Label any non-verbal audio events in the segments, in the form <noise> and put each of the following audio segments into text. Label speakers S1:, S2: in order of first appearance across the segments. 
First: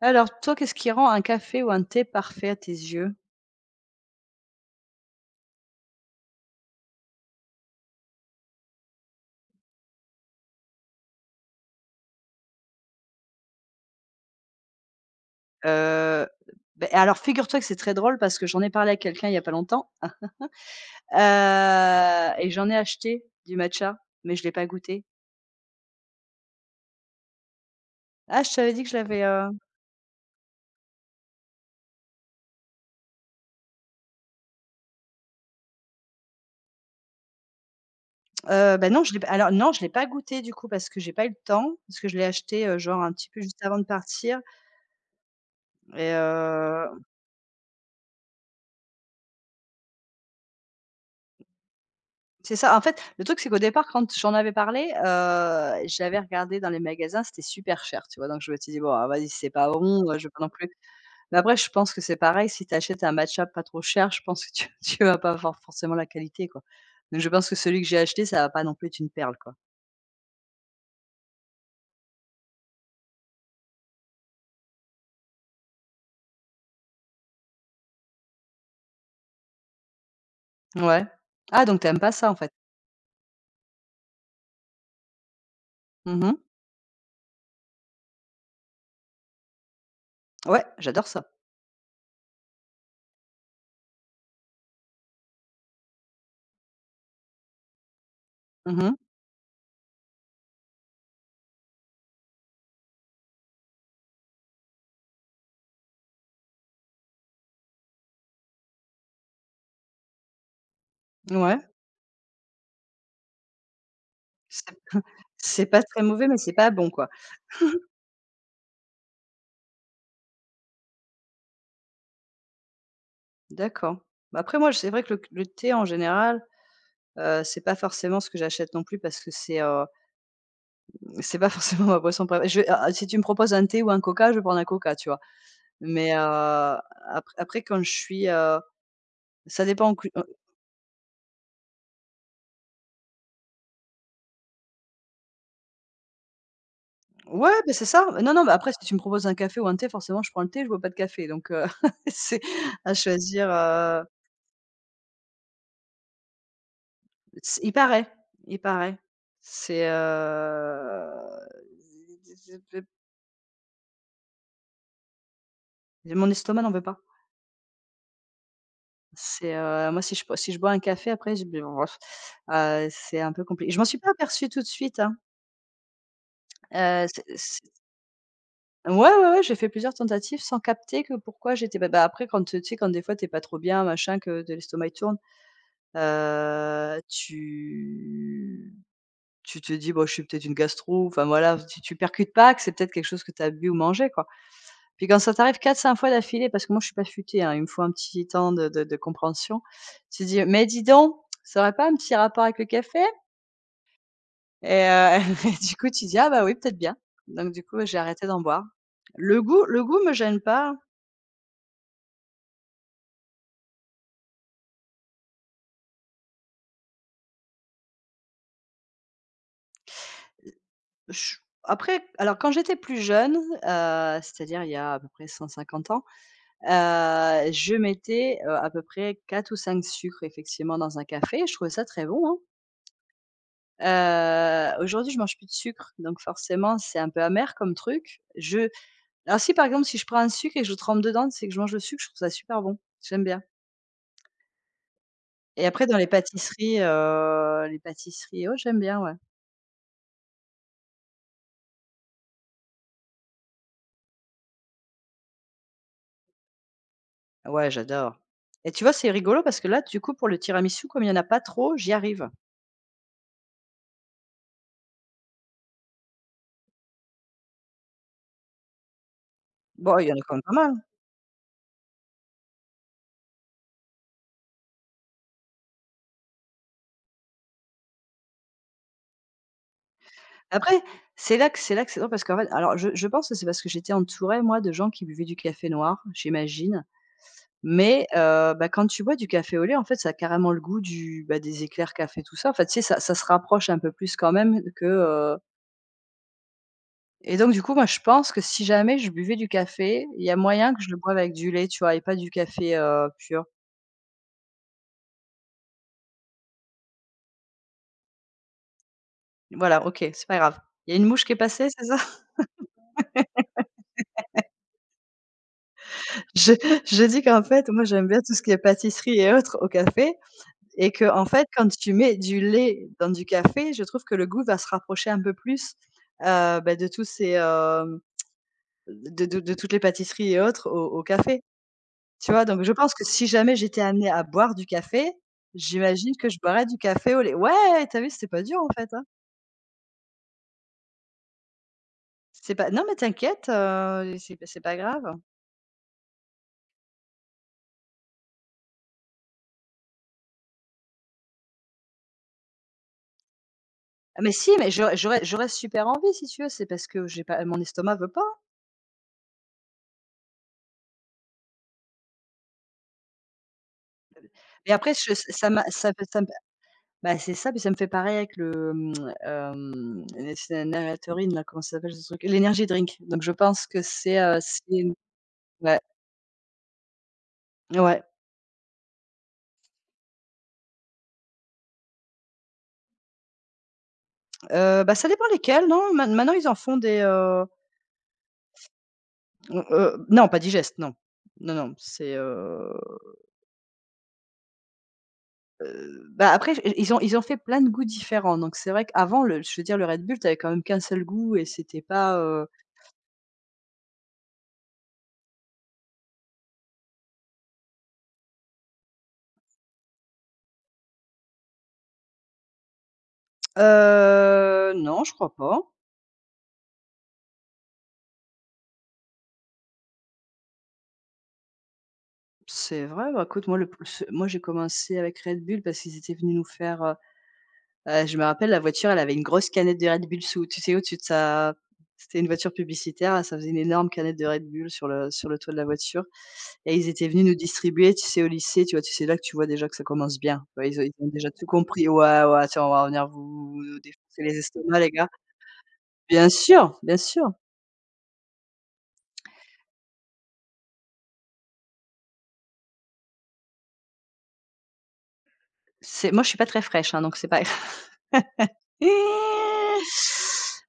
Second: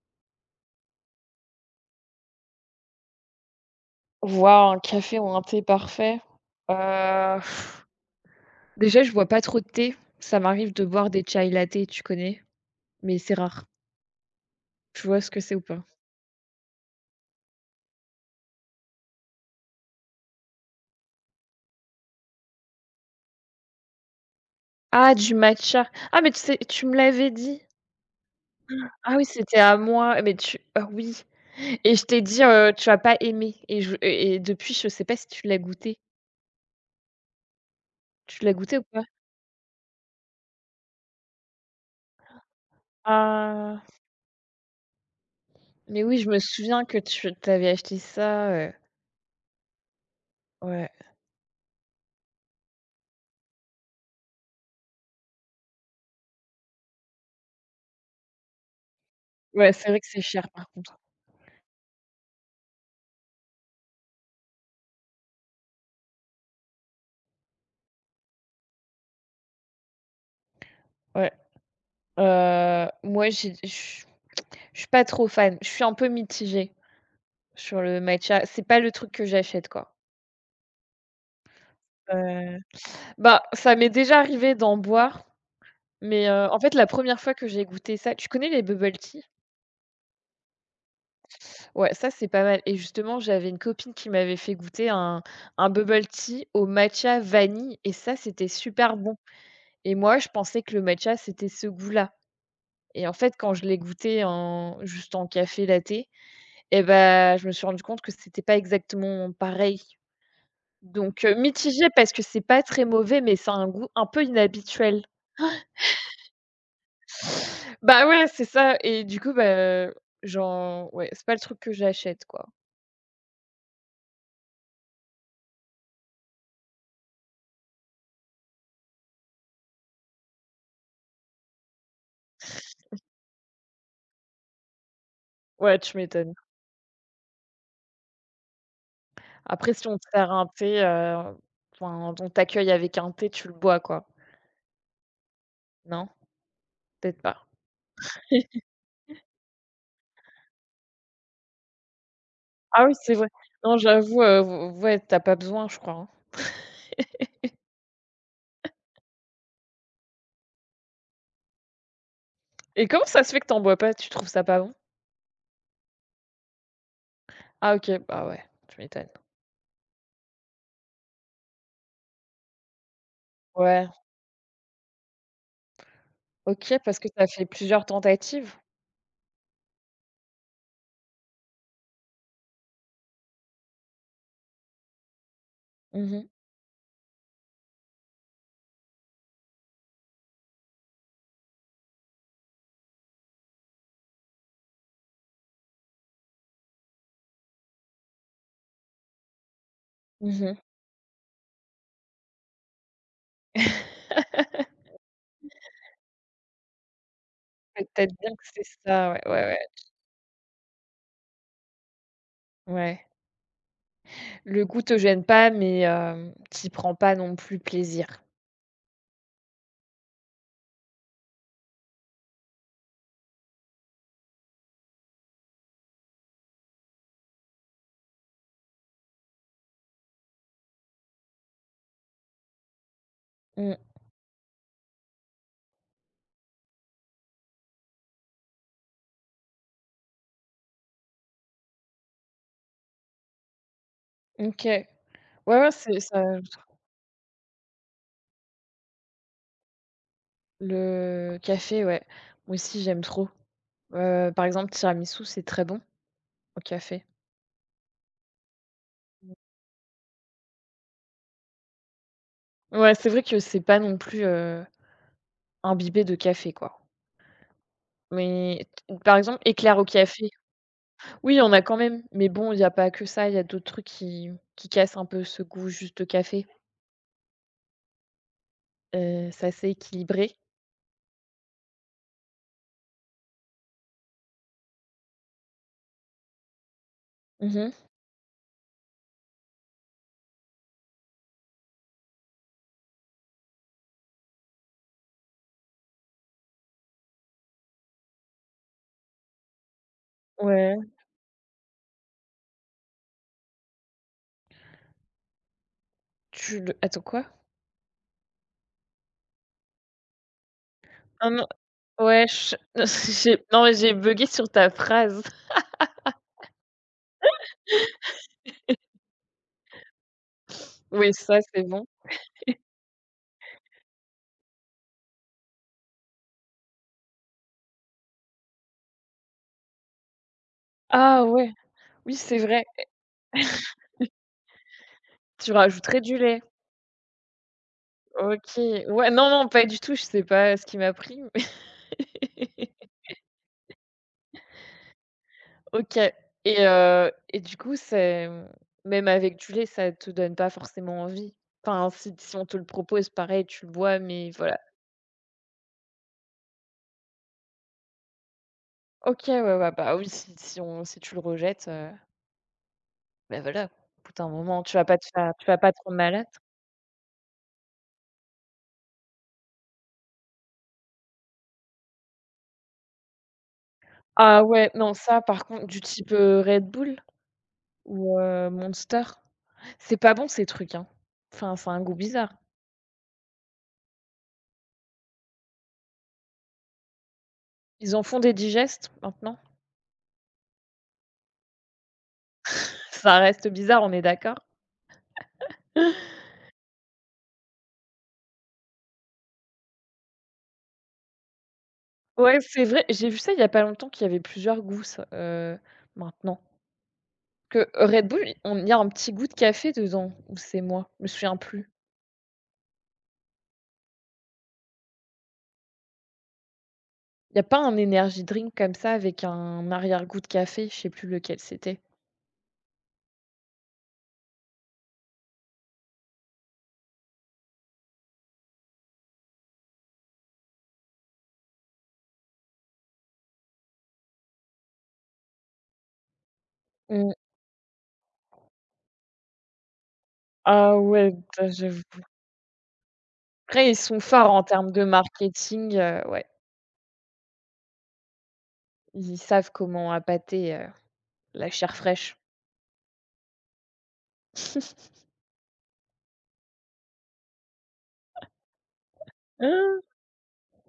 S1: Alors toi, qu'est-ce qui rend un café ou un thé parfait à tes yeux?
S2: Waouh, un café ou un thé parfait? Heu, Déjà, je bois pas trop de thé. Ça m'arrive de boire des chai latte, tu connais? Mais c'est rare. Tu vois ce que c'est ou pas?
S1: Heu, alors figure-toi que c'est très drôle parce que j'en ai parlé à quelqu'un il n'y a pas longtemps, <laughs> et j'en ai acheté du matcha, mais je ne l'ai pas goûté.
S2: Ah, du matcha. Ah, mais tu sais tu me l'avais dit.
S1: Ah, je t'avais dit que je
S2: Ah
S1: l'avais,
S2: oui, c'était à moi, mais tu ah oui et je t'ai dit, «Tu vas pas aimer» et je et depuis, je sais pas si tu l'as goûté. Tu l'as goûté ou
S1: bah, non,
S2: pas?
S1: je l'ai pas alors non, je l'ai pas goûté du coup parce que j'ai pas eu le temps, parce que je l'ai acheté, genre un petit peu juste avant
S2: Ah,
S1: de partir
S2: mais
S1: et
S2: oui, je me souviens que tu t'avais acheté ça, ouais.
S1: c'est ça. En fait, le truc, c'est qu'au départ, quand j'en avais parlé, j'avais regardé dans les magasins, c'était super cher, tu vois? Donc je me suis dit: «Bon, ah vas-y, c'est pas
S2: Ouais, c'est vrai que
S1: bon,
S2: c'est
S1: je vais pas
S2: cher,
S1: non
S2: par
S1: plus.»
S2: contre.
S1: Mais après, je pense que c'est pareil, si tu achètes un matcha pas trop cher, je pense que tu <laughs> tu vas pas avoir forcément la qualité, quoi. Donc je pense que celui que j'ai acheté, ça va pas non plus être une perle, quoi.
S2: Ouais, moi, j'ai je suis pas trop fan, je suis un peu mitigée sur le matcha. C'est pas le truc que j'achète, quoi.
S1: Ouais. Ah donc t'aimes pas ça, en fait?
S2: Heu Bah, ça m'est déjà arrivé d'en boire, mais
S1: Mmh.
S2: en fait, la première fois que j'ai goûté ça, tu connais les bubble tea?
S1: Ouais, j'adore ça.
S2: Ouais, ça, c'est pas mal et justement, j'avais une copine qui m'avait fait goûter un bubble tea au matcha vanille et ça, c'était
S1: Mmh.
S2: super bon et moi, je pensais que le matcha, c'était ce goût-là et en fait, quand je l'ai goûté en juste en café latte et bah, je me suis rendue compte que c'était pas exactement pareil. Donc
S1: Ouais.
S2: mitigé parce que c'est pas très mauvais, mais c'est un goût un peu
S1: C'est
S2: inhabituel.
S1: <laughs> c'est pas très mauvais, mais c'est pas bon, quoi.
S2: Bah, ouais, c'est ça et du coup, bah, genre ouais, c'est pas le truc que j'achète, quoi.
S1: D'accord. Bah, après moi, c'est vrai que le thé en général, c'est pas forcément ce que j'achète non plus parce que c'est pas <laughs> forcément ma boisson préférée. Je vais ah, si tu me proposes un thé ou un coca, je vais prendre un coca, tu vois?
S2: Ouais, tu
S1: Mais,
S2: m'étonnes.
S1: après après quand je suis, ça
S2: Après, si
S1: dépend en
S2: on te
S1: cui
S2: sert un thé, enfin, on t'accueille avec un thé, tu le bois, quoi. Non? Peut-être pas.
S1: ouais, beh, c'est ça. Non, non, mais après, si tu me proposes un café ou un thé, forcément, je prends le thé, je bois pas de café, donc <laughs> c'est
S2: Ah oui,
S1: à
S2: c'est vrai.
S1: choisir,
S2: Non, j'avoue, v ouais, t'as pas besoin, je crois, hein.
S1: c il paraît, il paraît. C'est,
S2: Et comment ça se fait que t'en bois pas? Tu trouves ça pas bon?
S1: mon estomac n'en veut pas.
S2: Ah OK, bah, ouais, tu m'étonnes.
S1: C'est, moi, si je bois un café après, j'ai c'est un peu compliqué. Je m'en
S2: Ouais,
S1: suis pas aperçue tout de suite, hein,
S2: OK, parce que tu fait
S1: c'est
S2: plusieurs tentatives?
S1: ouais, ouais, ouais, j'ai fait plusieurs tentatives sans capter que pourquoi j'étais bah, après, quand, tu sais, quand des fois, tu es pas trop bien, machin, que de l'estomac, il tourne.
S2: Mmh mh.
S1: Heu, tu Tu te dis: «Bon, je suis peut-être une gastro», enfin voilà, tu percutes pas que c'est peut-être quelque chose que tu as bu ou mangé, quoi. Puis quand ça t'arrive quatre cinq fois d'affilée, parce que moi je suis pas futée, hein, il me faut un petit temps de compréhension. Tu te dis: «Mais dis donc, ça aurait pas un petit rapport avec le café?»
S2: <laughs>
S1: Et <laughs> et du coup tu dis: «Ah bah oui, peut-être bien». Donc du coup, j'ai
S2: Peut-être
S1: arrêté
S2: bien
S1: d'en
S2: que
S1: boire.
S2: c'est ça, ouais, ouais,
S1: Le goût me gêne pas.
S2: ouais, ouais. Le goût te gêne pas, mais tu prends pas non plus plaisir.
S1: Je Après, alors quand j'étais plus jeune, c'est-à-dire il y a à peu près 150 ans, je mettais, à peu près 4 ou 5 sucres effectivement dans un café, je trouvais ça très bon, hein.
S2: Mmh,
S1: Aujourd'hui je mange plus de sucre, donc forcément c'est un peu amer comme truc. Je Alors si par exemple si je prends un sucre et que je trempe dedans, c'est que je mange le sucre, je trouve ça super bon, j'aime bien.
S2: OK. Ouais,
S1: Et
S2: ouais,
S1: après dans
S2: c'est ça,
S1: les pâtisseries oh, j'aime bien, ouais.
S2: le café, ouais. Moi aussi, j'aime trop. Par exemple, tiramisu, c'est très bon au café.
S1: Ouais, j'adore. Et tu vois, c'est rigolo parce que là, du coup, pour le tiramisu, comme il y en a pas trop, j'y arrive.
S2: Ouais, c'est vrai que c'est pas non plus, imbibé de café, quoi. Mais t par exemple, éclair au
S1: Bon, il y en a
S2: café,
S1: quand même pas mal, hein.
S2: oui, on a quand même, mais bon, il y a pas que ça, il y a d'autres trucs qui cassent un peu ce goût juste de café. C'est assez équilibré.
S1: Après, c'est là que c'est drôle parce qu'en fait alors je pense que c'est parce que j'étais entourée moi de gens qui buvaient du café noir, j'imagine.
S2: Mmh.
S1: Mais bah, quand tu bois du café au lait, en fait, ça a carrément le goût du, bah, des éclairs café tout ça. En fait, tu sais, ça se rapproche un peu plus quand même que, et donc du coup, moi, je pense que si jamais je buvais du café, il y a moyen que
S2: Ouais.
S1: je le boive avec du lait, tu vois? Et pas du café, pur.
S2: Tu le attends quoi?
S1: Voilà, OK, c'est pas grave. Il y a une mouche
S2: Ah
S1: qui est
S2: non,
S1: passée, c'est ça?
S2: ouais,
S1: <laughs>
S2: ch <laughs> j'ai non, mais j'ai buggé sur ta phrase.
S1: Je je dis qu'en fait, moi, j'aime bien tout ce qui est pâtisserie et autres au café. Et que
S2: Oui,
S1: en
S2: ça,
S1: fait,
S2: c'est
S1: quand
S2: bon.
S1: tu mets du lait dans du café, je trouve que le goût va se rapprocher un peu plus, bah, de tous ces, de toutes les pâtisseries et autres au
S2: Ah
S1: café,
S2: ouais, oui,
S1: tu
S2: c'est
S1: vois? Donc
S2: vrai,
S1: je pense que si jamais j'étais amenée à boire du café,
S2: tu rajouterais
S1: j'imagine
S2: du
S1: que je
S2: lait.
S1: boirais du café au lait. Ouais, t'as vu, c'était pas
S2: OK.
S1: dur en fait, hein.
S2: Ouais, non, non, pas du tout, je sais pas ce qui m'a pris, mais
S1: C'est pas
S2: <laughs>
S1: non mais t'inquiète, c'est pas grave.
S2: OK. Et du coup, c'est, même avec du lait, ça te donne pas forcément envie? Enfin, si si on te le propose, pareil, tu le bois,
S1: Ah,
S2: mais
S1: mais si,
S2: voilà.
S1: mais j'aurais super envie si tu veux, c'est parce que j'ai pas mon estomac veut pas.
S2: OK, ouais, ouais, bah, oui, si si on si tu le rejettes, bah, voilà, au bout d'un moment,
S1: Et après je
S2: tu
S1: ça
S2: vas
S1: m'a
S2: pas te
S1: ça
S2: rendre
S1: ça
S2: malade.
S1: bah, c'est ça, puis ça me fait pareil avec le, c'est la Narétorine là, comment ça s'appelle ce truc? L'Energy Drink. Donc je pense que
S2: Ah ouais,
S1: c'est
S2: non, ça par contre
S1: ouais,
S2: du type, Red Bull
S1: ouais,
S2: ou Monster, c'est pas bon ces trucs, hein. Enfin, c'est un goût bizarre.
S1: bah, ça dépend lesquels, non? Maintenant ils en font des,
S2: Ils en font des digestes maintenant.
S1: non pas Digest, non. Non, non, c'est,
S2: Ça reste bizarre, on est d'accord?
S1: bah, après i ils ont fait plein de goûts différents, donc c'est vrai qu'avant le je veux dire le Red Bull, tu avais quand même qu'un seul goût et c'était pas,
S2: Ouais, c'est vrai, j'ai vu ça il y a pas longtemps qu'il y avait plusieurs goûts ça, maintenant. Que Red Bull, on il y a un petit goût de café dedans ou c'est moi? Je me souviens plus.
S1: non, je crois pas.
S2: Il y a pas un energy drink comme ça avec un arrière-goût de café? Je sais plus lequel c'était.
S1: C'est vrai, bah, écoute moi le plus moi j'ai commencé avec Red Bull parce qu'ils étaient venus nous faire, je me rappelle la voiture, elle avait une grosse canette de Red Bull sous tu sais, au-dessus de sa c'était une voiture publicitaire, ça faisait une énorme canette de Red Bull sur le toit de la voiture et ils étaient
S2: Mmh.
S1: venus nous distribuer, tu sais, au lycée, tu vois? Tu sais là que tu vois déjà que ça commence bien. Tu vois?
S2: Ah
S1: Ils ont
S2: ouais,
S1: déjà tout
S2: bah, j'avoue.
S1: compris. «Ouais, ouais, tiens, on va venir
S2: Après, ils
S1: vous
S2: sont
S1: défoncer
S2: forts
S1: les
S2: en termes
S1: estomacs
S2: de
S1: les gars».
S2: marketing, ouais.
S1: Bien sûr, bien sûr.
S2: Ils savent comment appâter, la chair fraîche. Hein? <laughs>
S1: C'est moi je suis pas très fraîche, hein, donc c'est pas. Eh!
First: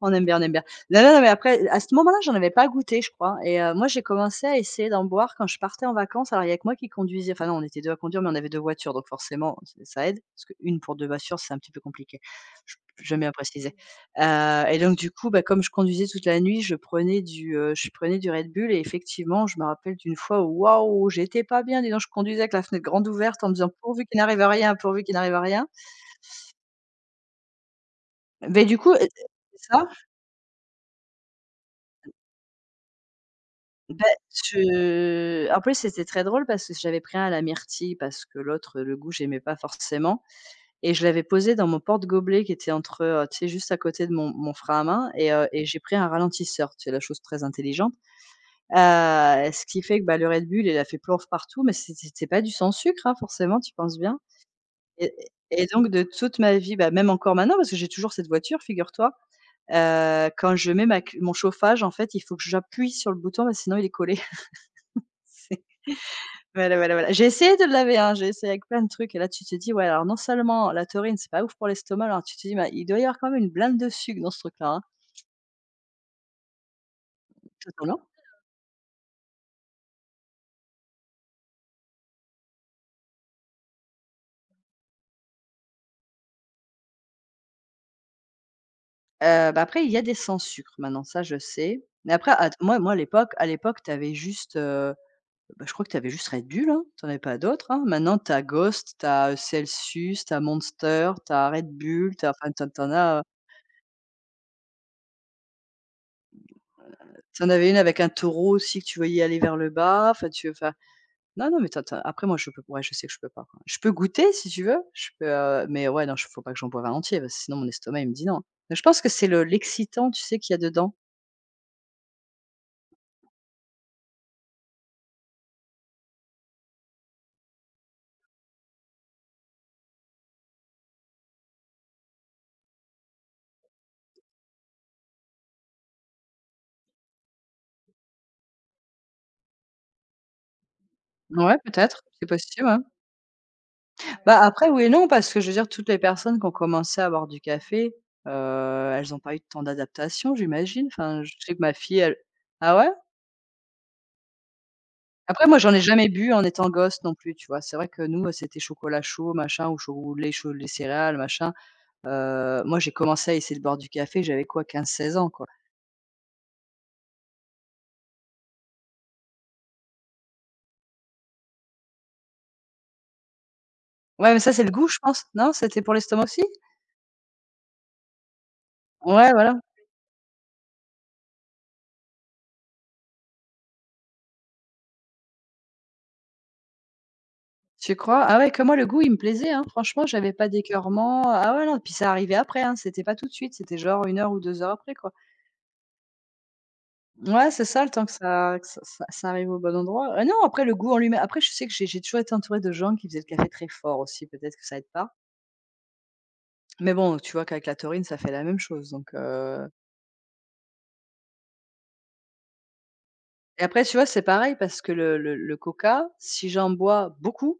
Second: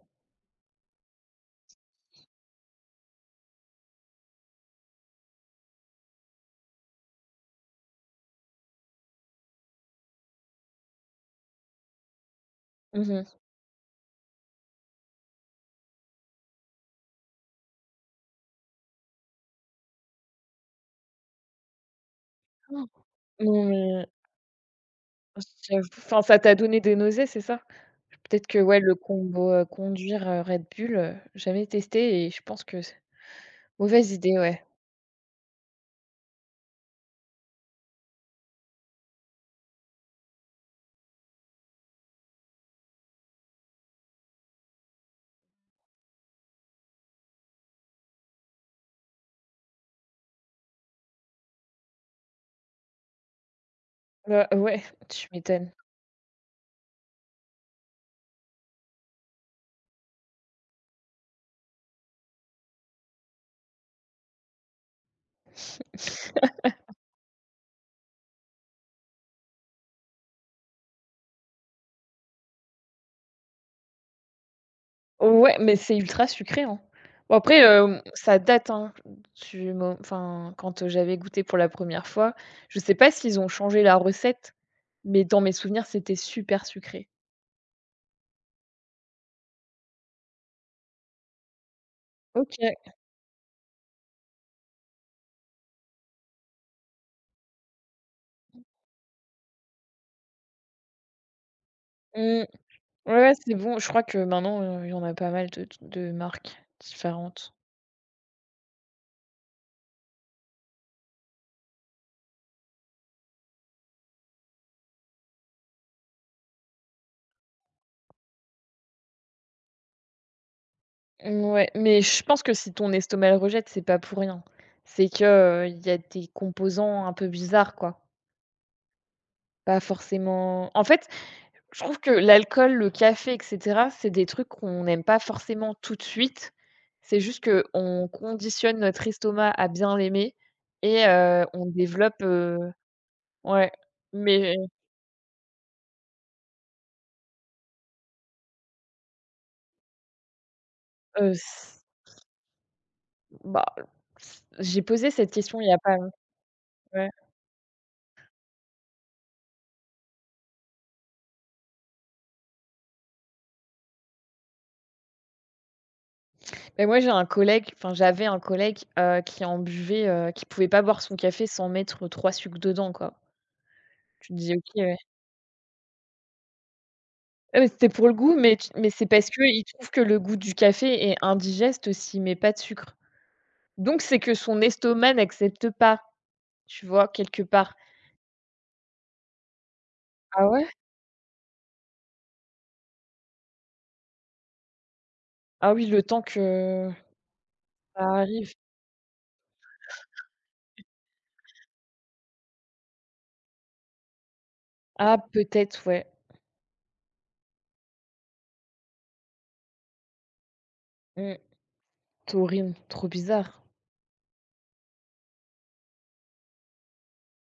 S1: On aime bien, on aime bien. Non, non, non, mais après, à ce moment-là, j'en avais pas goûté, je crois et moi, j'ai commencé à essayer d'en boire quand je partais en vacances. Alors, il y a que moi qui conduisais, enfin non, on était 2 à conduire, mais on avait 2 voitures, donc forcément, ç ça aide, parce qu'un pour 2 voitures, c'est un petit peu compliqué. Je
S2: Mmh
S1: J'aime bien
S2: mh.
S1: préciser, et donc du coup, bah, comme je conduisais toute la nuit, je prenais du Red Bull et effectivement, je me rappelle d'une fois où, waouh, j'étais pas bien, dis donc, je conduisais avec la fenêtre grande ouverte en me
S2: Non
S1: disant: «Pourvu
S2: mais
S1: qu'il n'arrive rien, pourvu qu'il n'arrive rien».
S2: j'avoue, enfin, ça t'a donné des nausées, c'est ça? Peut-être que
S1: Mais du
S2: ouais,
S1: coup
S2: le
S1: et
S2: combo,
S1: ça.
S2: conduire, Red Bull, jamais testé et je pense que c'est
S1: Bah,
S2: mauvaise idée, ouais.
S1: je en plus, c'était très drôle parce que j'avais pris un à la myrtille parce que l'autre, le goût, j'aimais pas forcément et je l'avais posé dans mon porte-gobelet qui était entre, tu sais, juste à côté de mon frein à main et j'ai pris un ralentisseur, tu sais, la chose très intelligente, ce qui fait que, bah, le Red Bull, il a fait plouf partout, mais c'était pas du sans sucre, hein, forcément, tu penses bien
S2: Ouais,
S1: et
S2: tu m'étonnes.
S1: donc de toute ma vie, bah, même encore maintenant parce que j'ai toujours cette voiture, figure-toi, quand je mets ma cl mon chauffage, en fait, il faut que j'appuie sur le bouton, bah, sinon il est collé. <laughs>
S2: <laughs>
S1: Voilà, voilà, voilà. J'ai essayé de le laver, hein, j'ai essayé avec plein de trucs et là tu te dis: «Ouais, alors non seulement la taurine, c'est pas ouf pour l'estomac», alors tu te dis: «Mais il doit y avoir quand même une blinde de sucre dans ce truc-là, hein».
S2: Ouais, mais c'est ultra sucré, hein. Bon après,
S1: Totalement.
S2: ça date, hein, du mo enfin, quand, j'avais goûté pour la première fois, je sais pas s'ils ont changé la recette, mais dans mes souvenirs, c'était super sucré.
S1: Bah, après il y a des sans sucre maintenant, ça je sais. Mais après à
S2: OK.
S1: moi moi à l'époque tu avais juste, bah, je crois que tu avais juste Red Bull, hein, tu en avais pas d'autres, hein. Maintenant t'as Ghost, t'as Celsius, t'as Monster, t'as Red Bull,
S2: Mmh.
S1: tu as
S2: Ouais,
S1: enfin tu en as,
S2: ouais, c'est bon. Je crois que maintenant, il y en a pas mal de marques
S1: tu
S2: différentes.
S1: avais une avec un taureau aussi que tu voyais aller vers le bas, enfin tu enfin. Non, non, mais tu as après moi je peux ouais, je sais que je peux pas, quoi. Je peux goûter si tu veux, je peux, mais ouais, non, j faut pas que j'en boive un entier parce que sinon mon estomac il me dit non. Je pense que c'est le l'excitant, tu sais, qu'il y a dedans.
S2: Mmh. Ouais, mais je pense que si ton estomac le rejette, c'est pas pour rien. C'est que, il y a des composants un peu bizarres, quoi. Pas forcément en fait, je trouve que l'alcool, le café et cetera, c'est des trucs qu'on n'aime pas forcément tout de suite. C'est juste que on conditionne notre estomac à bien l'aimer et
S1: Ouais,
S2: on
S1: peut-être,
S2: développe,
S1: c'est possible, ouais.
S2: ouais,
S1: Bah,
S2: mais,
S1: après oui et non, parce que je veux dire toutes les personnes qui ont commencé à boire du café, heu, elles n'ont pas eu tant d'adaptation j'imagine? Enfin, je
S2: s
S1: sais que ma fille elle ah ouais?
S2: bah, s j'ai posé cette
S1: Après moi
S2: question il y
S1: j'en
S2: a
S1: ai
S2: pas
S1: jamais
S2: long
S1: bu en étant gosse non plus, tu vois? C'est vrai que nous, c'était chocolat chaud, machin, ou cho ou lait chaud, lait céréales, machin. Moi j'ai commencé à essayer de boire du café, j'avais quoi quinze seize ans, quoi.
S2: mais moi, j'ai un collègue, enfin, j'avais un collègue, qui en buvait, qui pouvait pas boire son café sans mettre 3 sucres dedans, quoi. Tu
S1: Ouais,
S2: te
S1: mais ça
S2: dis:
S1: c'est
S2: «OK,
S1: le goût
S2: ouais».
S1: je pense, non? C'était pour l'estomac aussi?
S2: Ah mais c'était pour le goût, mais c'est parce
S1: Ouais,
S2: que
S1: voilà.
S2: il trouve que le goût du café est indigeste s'il met pas de sucre. Donc c'est que son estomac n'accepte pas, tu vois, quelque part.
S1: Tu crois? Ah ouais, que moi le goût il me plaisait, hein. Franchement, j'avais
S2: Ah
S1: pas
S2: ouais?
S1: d'écoeurement. Ah ouais, non, puis ça arrivait après, hein, c'était pas tout de suite, c'était genre une heure ou 2 heures après, quoi.
S2: Ah oui, le temps que
S1: Ouais, c'est ça, le
S2: ça
S1: temps que
S2: arrive.
S1: ça arrive au bon endroit. Ah non, après le goût en lui-même après je sais que j'ai toujours été entourée de gens qui faisaient le café très fort aussi, peut-être que ça aide pas.
S2: Ah peut-être, ouais.
S1: Mais bon, tu vois qu'avec la taurine, ça fait la même chose donc
S2: Mmh. C'est trop bizarre.
S1: et après tu vois, c'est pareil parce que le coca, si j'en bois beaucoup,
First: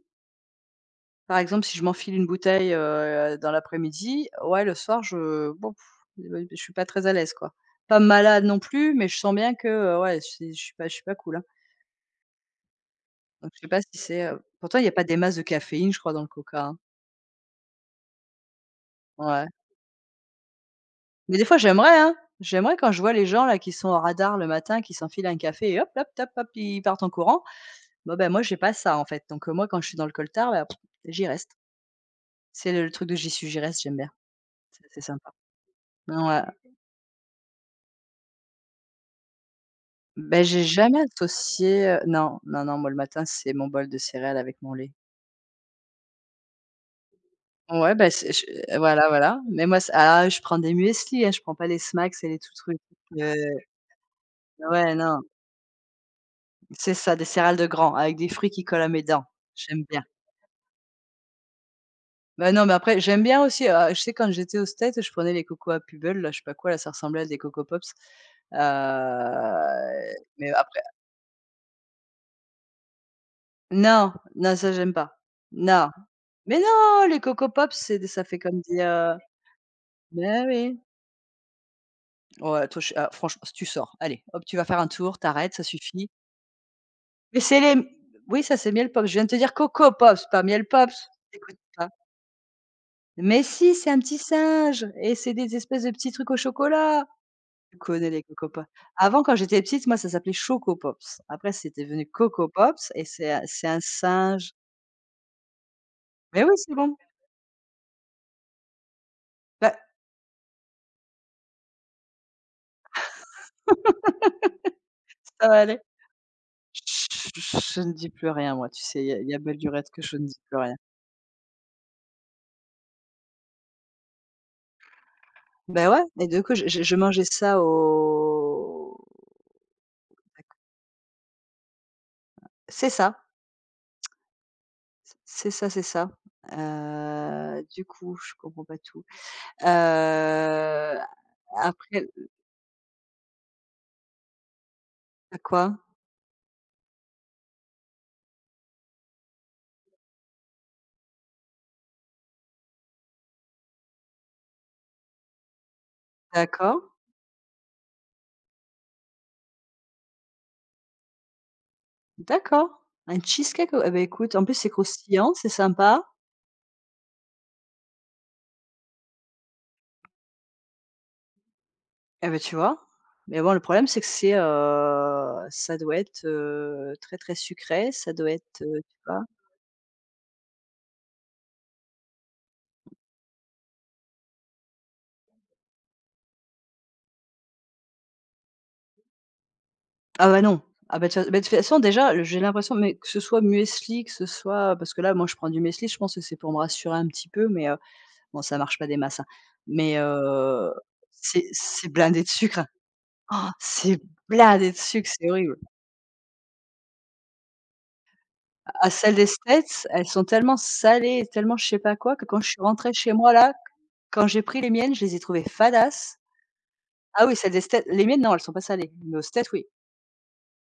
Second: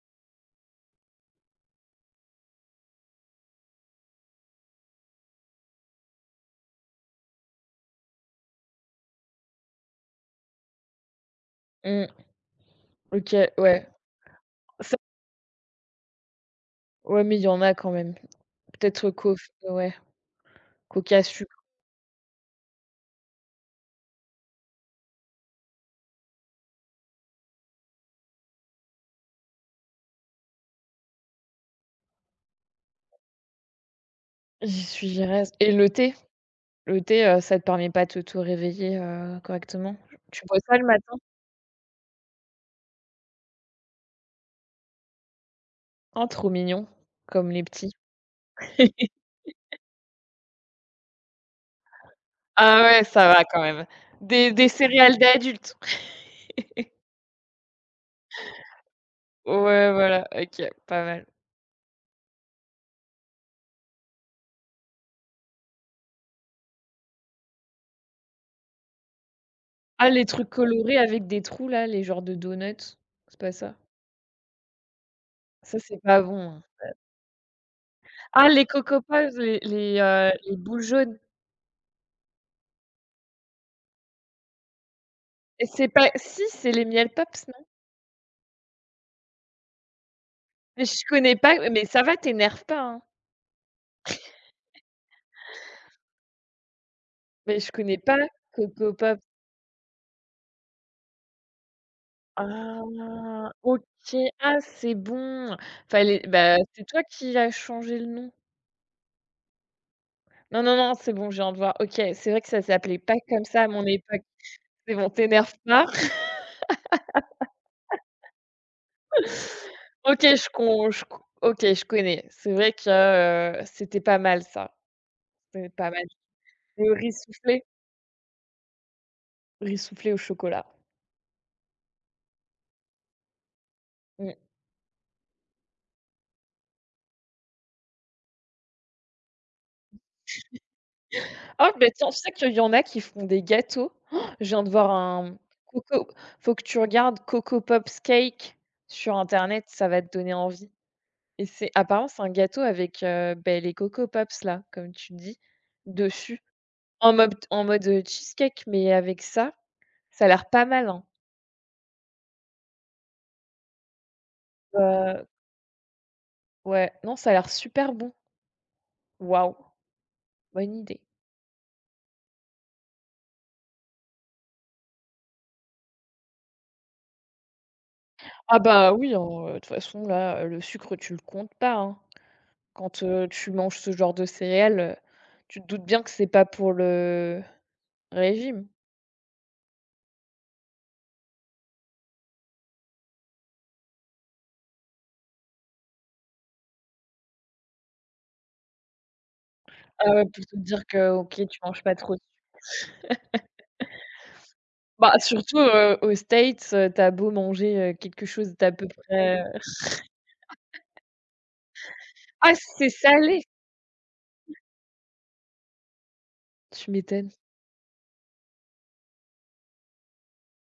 S1: par exemple, si je m'enfile une bouteille, dans l'après-midi, ouais, le soir, je bon, pff, je suis pas très à l'aise, quoi. Pas malade non plus, mais je sens bien que, ouais, c'est je suis pas cool, hein.
S2: Mmh. OK,
S1: Donc je sais pas si
S2: ouais.
S1: c'est, pourtant il y a
S2: Ça
S1: pas des masses de caféine, je crois, dans le coca, hein?
S2: ouais, mais il y en a quand même. Peut-être cof
S1: Ouais.
S2: Ouais, coca.
S1: Mais des fois j'aimerais, hein. J'aimerais quand je vois les gens là qui sont au radar le matin, qui s'enfilent un café et hop, hop, top, hop, ils partent en courant. Bah ben moi j'ai pas ça en fait. Donc moi quand je suis dans le coltard, bah, pff, j'y reste. C'est le truc de «j'y suis, j'y reste», j'aime bien.
S2: J'y
S1: C'est sympa.
S2: suggérais s et le thé?
S1: Ouais.
S2: Le thé, ça te permet pas de t'auto-réveiller, correctement?
S1: Beh,
S2: Tu bois
S1: j'ai
S2: ça le
S1: jamais
S2: matin?
S1: associé, non, non, non, moi le matin, c'est mon bol de céréales avec mon lait.
S2: Oh, trop mignon, comme les petits.
S1: Ouais, ben c'est je voilà,
S2: <laughs>
S1: voilà. Mais moi c'est ah je prends des muesli, hein, je prends pas les Smacks et les tout trucs,
S2: Ah ouais, ça
S1: heu
S2: va quand même. Des
S1: ouais,
S2: céréales
S1: non.
S2: d'adultes. <laughs>
S1: C'est ça, des céréales de grand avec des fruits qui collent à mes dents. J'aime
S2: Ouais,
S1: bien.
S2: voilà, OK, pas mal.
S1: Bah, non, mais après, j'aime bien aussi, je sais quand j'étais aux States, je prenais les cocos à Pebbles, là, je sais pas quoi, là, ça ressemblait à des Coco Pops. Heu,
S2: Ah, les
S1: mais
S2: trucs
S1: après
S2: colorés avec des trous là, les genres de donuts, c'est pas ça?
S1: non, non, ça j'aime pas.
S2: Ça,
S1: Non.
S2: c'est pas bon,
S1: Mais
S2: hein.
S1: non, les Coco Pops, c'est ça fait
S2: Ah,
S1: comme
S2: les
S1: des,
S2: Coco Pops,
S1: mais
S2: les
S1: oui.
S2: boules jaunes.
S1: Ouais, toi, je ah, franchement, si tu sors, allez, hop, tu vas faire un tour, t'arrêtes ça
S2: Et c'est
S1: suffit.
S2: pas si, c'est les Miel
S1: Mais
S2: Pops,
S1: c'est
S2: non?
S1: les oui, ça, c'est Miel Pops. Je viens de te dire Coco Pops, pas Miel
S2: Mais
S1: Pops.
S2: je connais
S1: Tu
S2: pas, mais
S1: pas.
S2: ça va, t'énerve pas, hein?
S1: Mais si, c'est un petit singe et c'est des espèces de petits trucs au chocolat.
S2: Mais je
S1: Tu
S2: connais
S1: connais
S2: pas
S1: les Coco Pops.
S2: Coco Pops.
S1: Avant, quand j'étais petite, moi, ça s'appelait Choco Pops. Après, c'était devenu Coco Pops et c'est un
S2: Ah
S1: c'est un
S2: OK.
S1: singe
S2: Ah c'est bon. Fallait
S1: mais oui,
S2: bah,
S1: c'est
S2: c'est
S1: bon,
S2: toi qui as changé le nom?
S1: bah,
S2: Non, non, non, c'est bon, je viens de voir. OK, c'est vrai que ça s'appelait pas comme ça à mon époque. C'est bon,
S1: ça
S2: t'énerve
S1: va aller.
S2: pas.
S1: Chut, je ne dis plus rien moi, tu sais, il y a belle
S2: <laughs>
S1: lurette que je
S2: OK,
S1: ne dis
S2: je
S1: plus
S2: con
S1: rien.
S2: je co OK, je connais. C'est vrai que, c'était pas mal ça. C'était pas
S1: Ben
S2: mal.
S1: ouais et du coup, je je
S2: Le
S1: je
S2: riz
S1: mangeais ça
S2: soufflé
S1: au
S2: Riz soufflé au chocolat.
S1: c'est ça,
S2: Mmh.
S1: c'est ça, c'est ça. Du coup, je comprends pas tout. Heu,
S2: Oh, mais
S1: après
S2: tiens, tu sais qu'il y en a qui font des gâteaux? Oh, je viens de voir un
S1: à quoi?
S2: Coco, faut que tu regardes Coco Pops Cake sur internet, ça va te donner envie et c'est apparemment, c'est un gâteau avec, beh, les Coco Pops là, comme tu dis, dessus,
S1: D'accord.
S2: en mode, cheesecake mais avec ça, ça a l'air pas mal, hein.
S1: D'accord, un cheesecake, eh beh, écoute, en plus, c'est
S2: Heu,
S1: croustillant, c'est sympa.
S2: ouais, non, ça a l'air super bon. Waouh, bonne idée.
S1: Eh ben tu vois? Mais bon, le problème, c'est que c'est, ça doit être, très, très sucré, ça doit
S2: Ah
S1: être,
S2: bah,
S1: tu
S2: oui, hein,
S1: vois?
S2: de toute façon là, le sucre tu le comptes pas, hein. Quand, tu manges ce genre de céréales, tu te doutes bien que c'est pas pour le régime?
S1: Ah bah, non. Ah bah, de toute fa bah, de toute façon, déjà, le- j'ai l'impression, mais que ce soit muesli, que ce soit parce que là, moi, je prends du muesli, je pense que c'est pour me rassurer un petit peu, mais bon, ça marche pas des masses, hein. Mais
S2: Ah ouais, pour te dire que OK, tu manges
S1: c'est
S2: pas trop
S1: blindé de sucre. Han! C'est blindé de sucre,
S2: bah,
S1: c'est horrible.
S2: surtout, aux States, tu beau manger, quelque chose d'à peu
S1: À celles des
S2: près,
S1: States, elles sont tellement salées et tellement je sais pas quoi, que quand je
S2: ah,
S1: suis
S2: c'est
S1: rentrée chez moi
S2: salé!
S1: là, quand j'ai pris les miennes, je les ai trouvées fadasses.
S2: Tu
S1: Ah
S2: m'étonnes.
S1: oui, celles des States les miennes non, elles sont pas salées, mais aux States oui.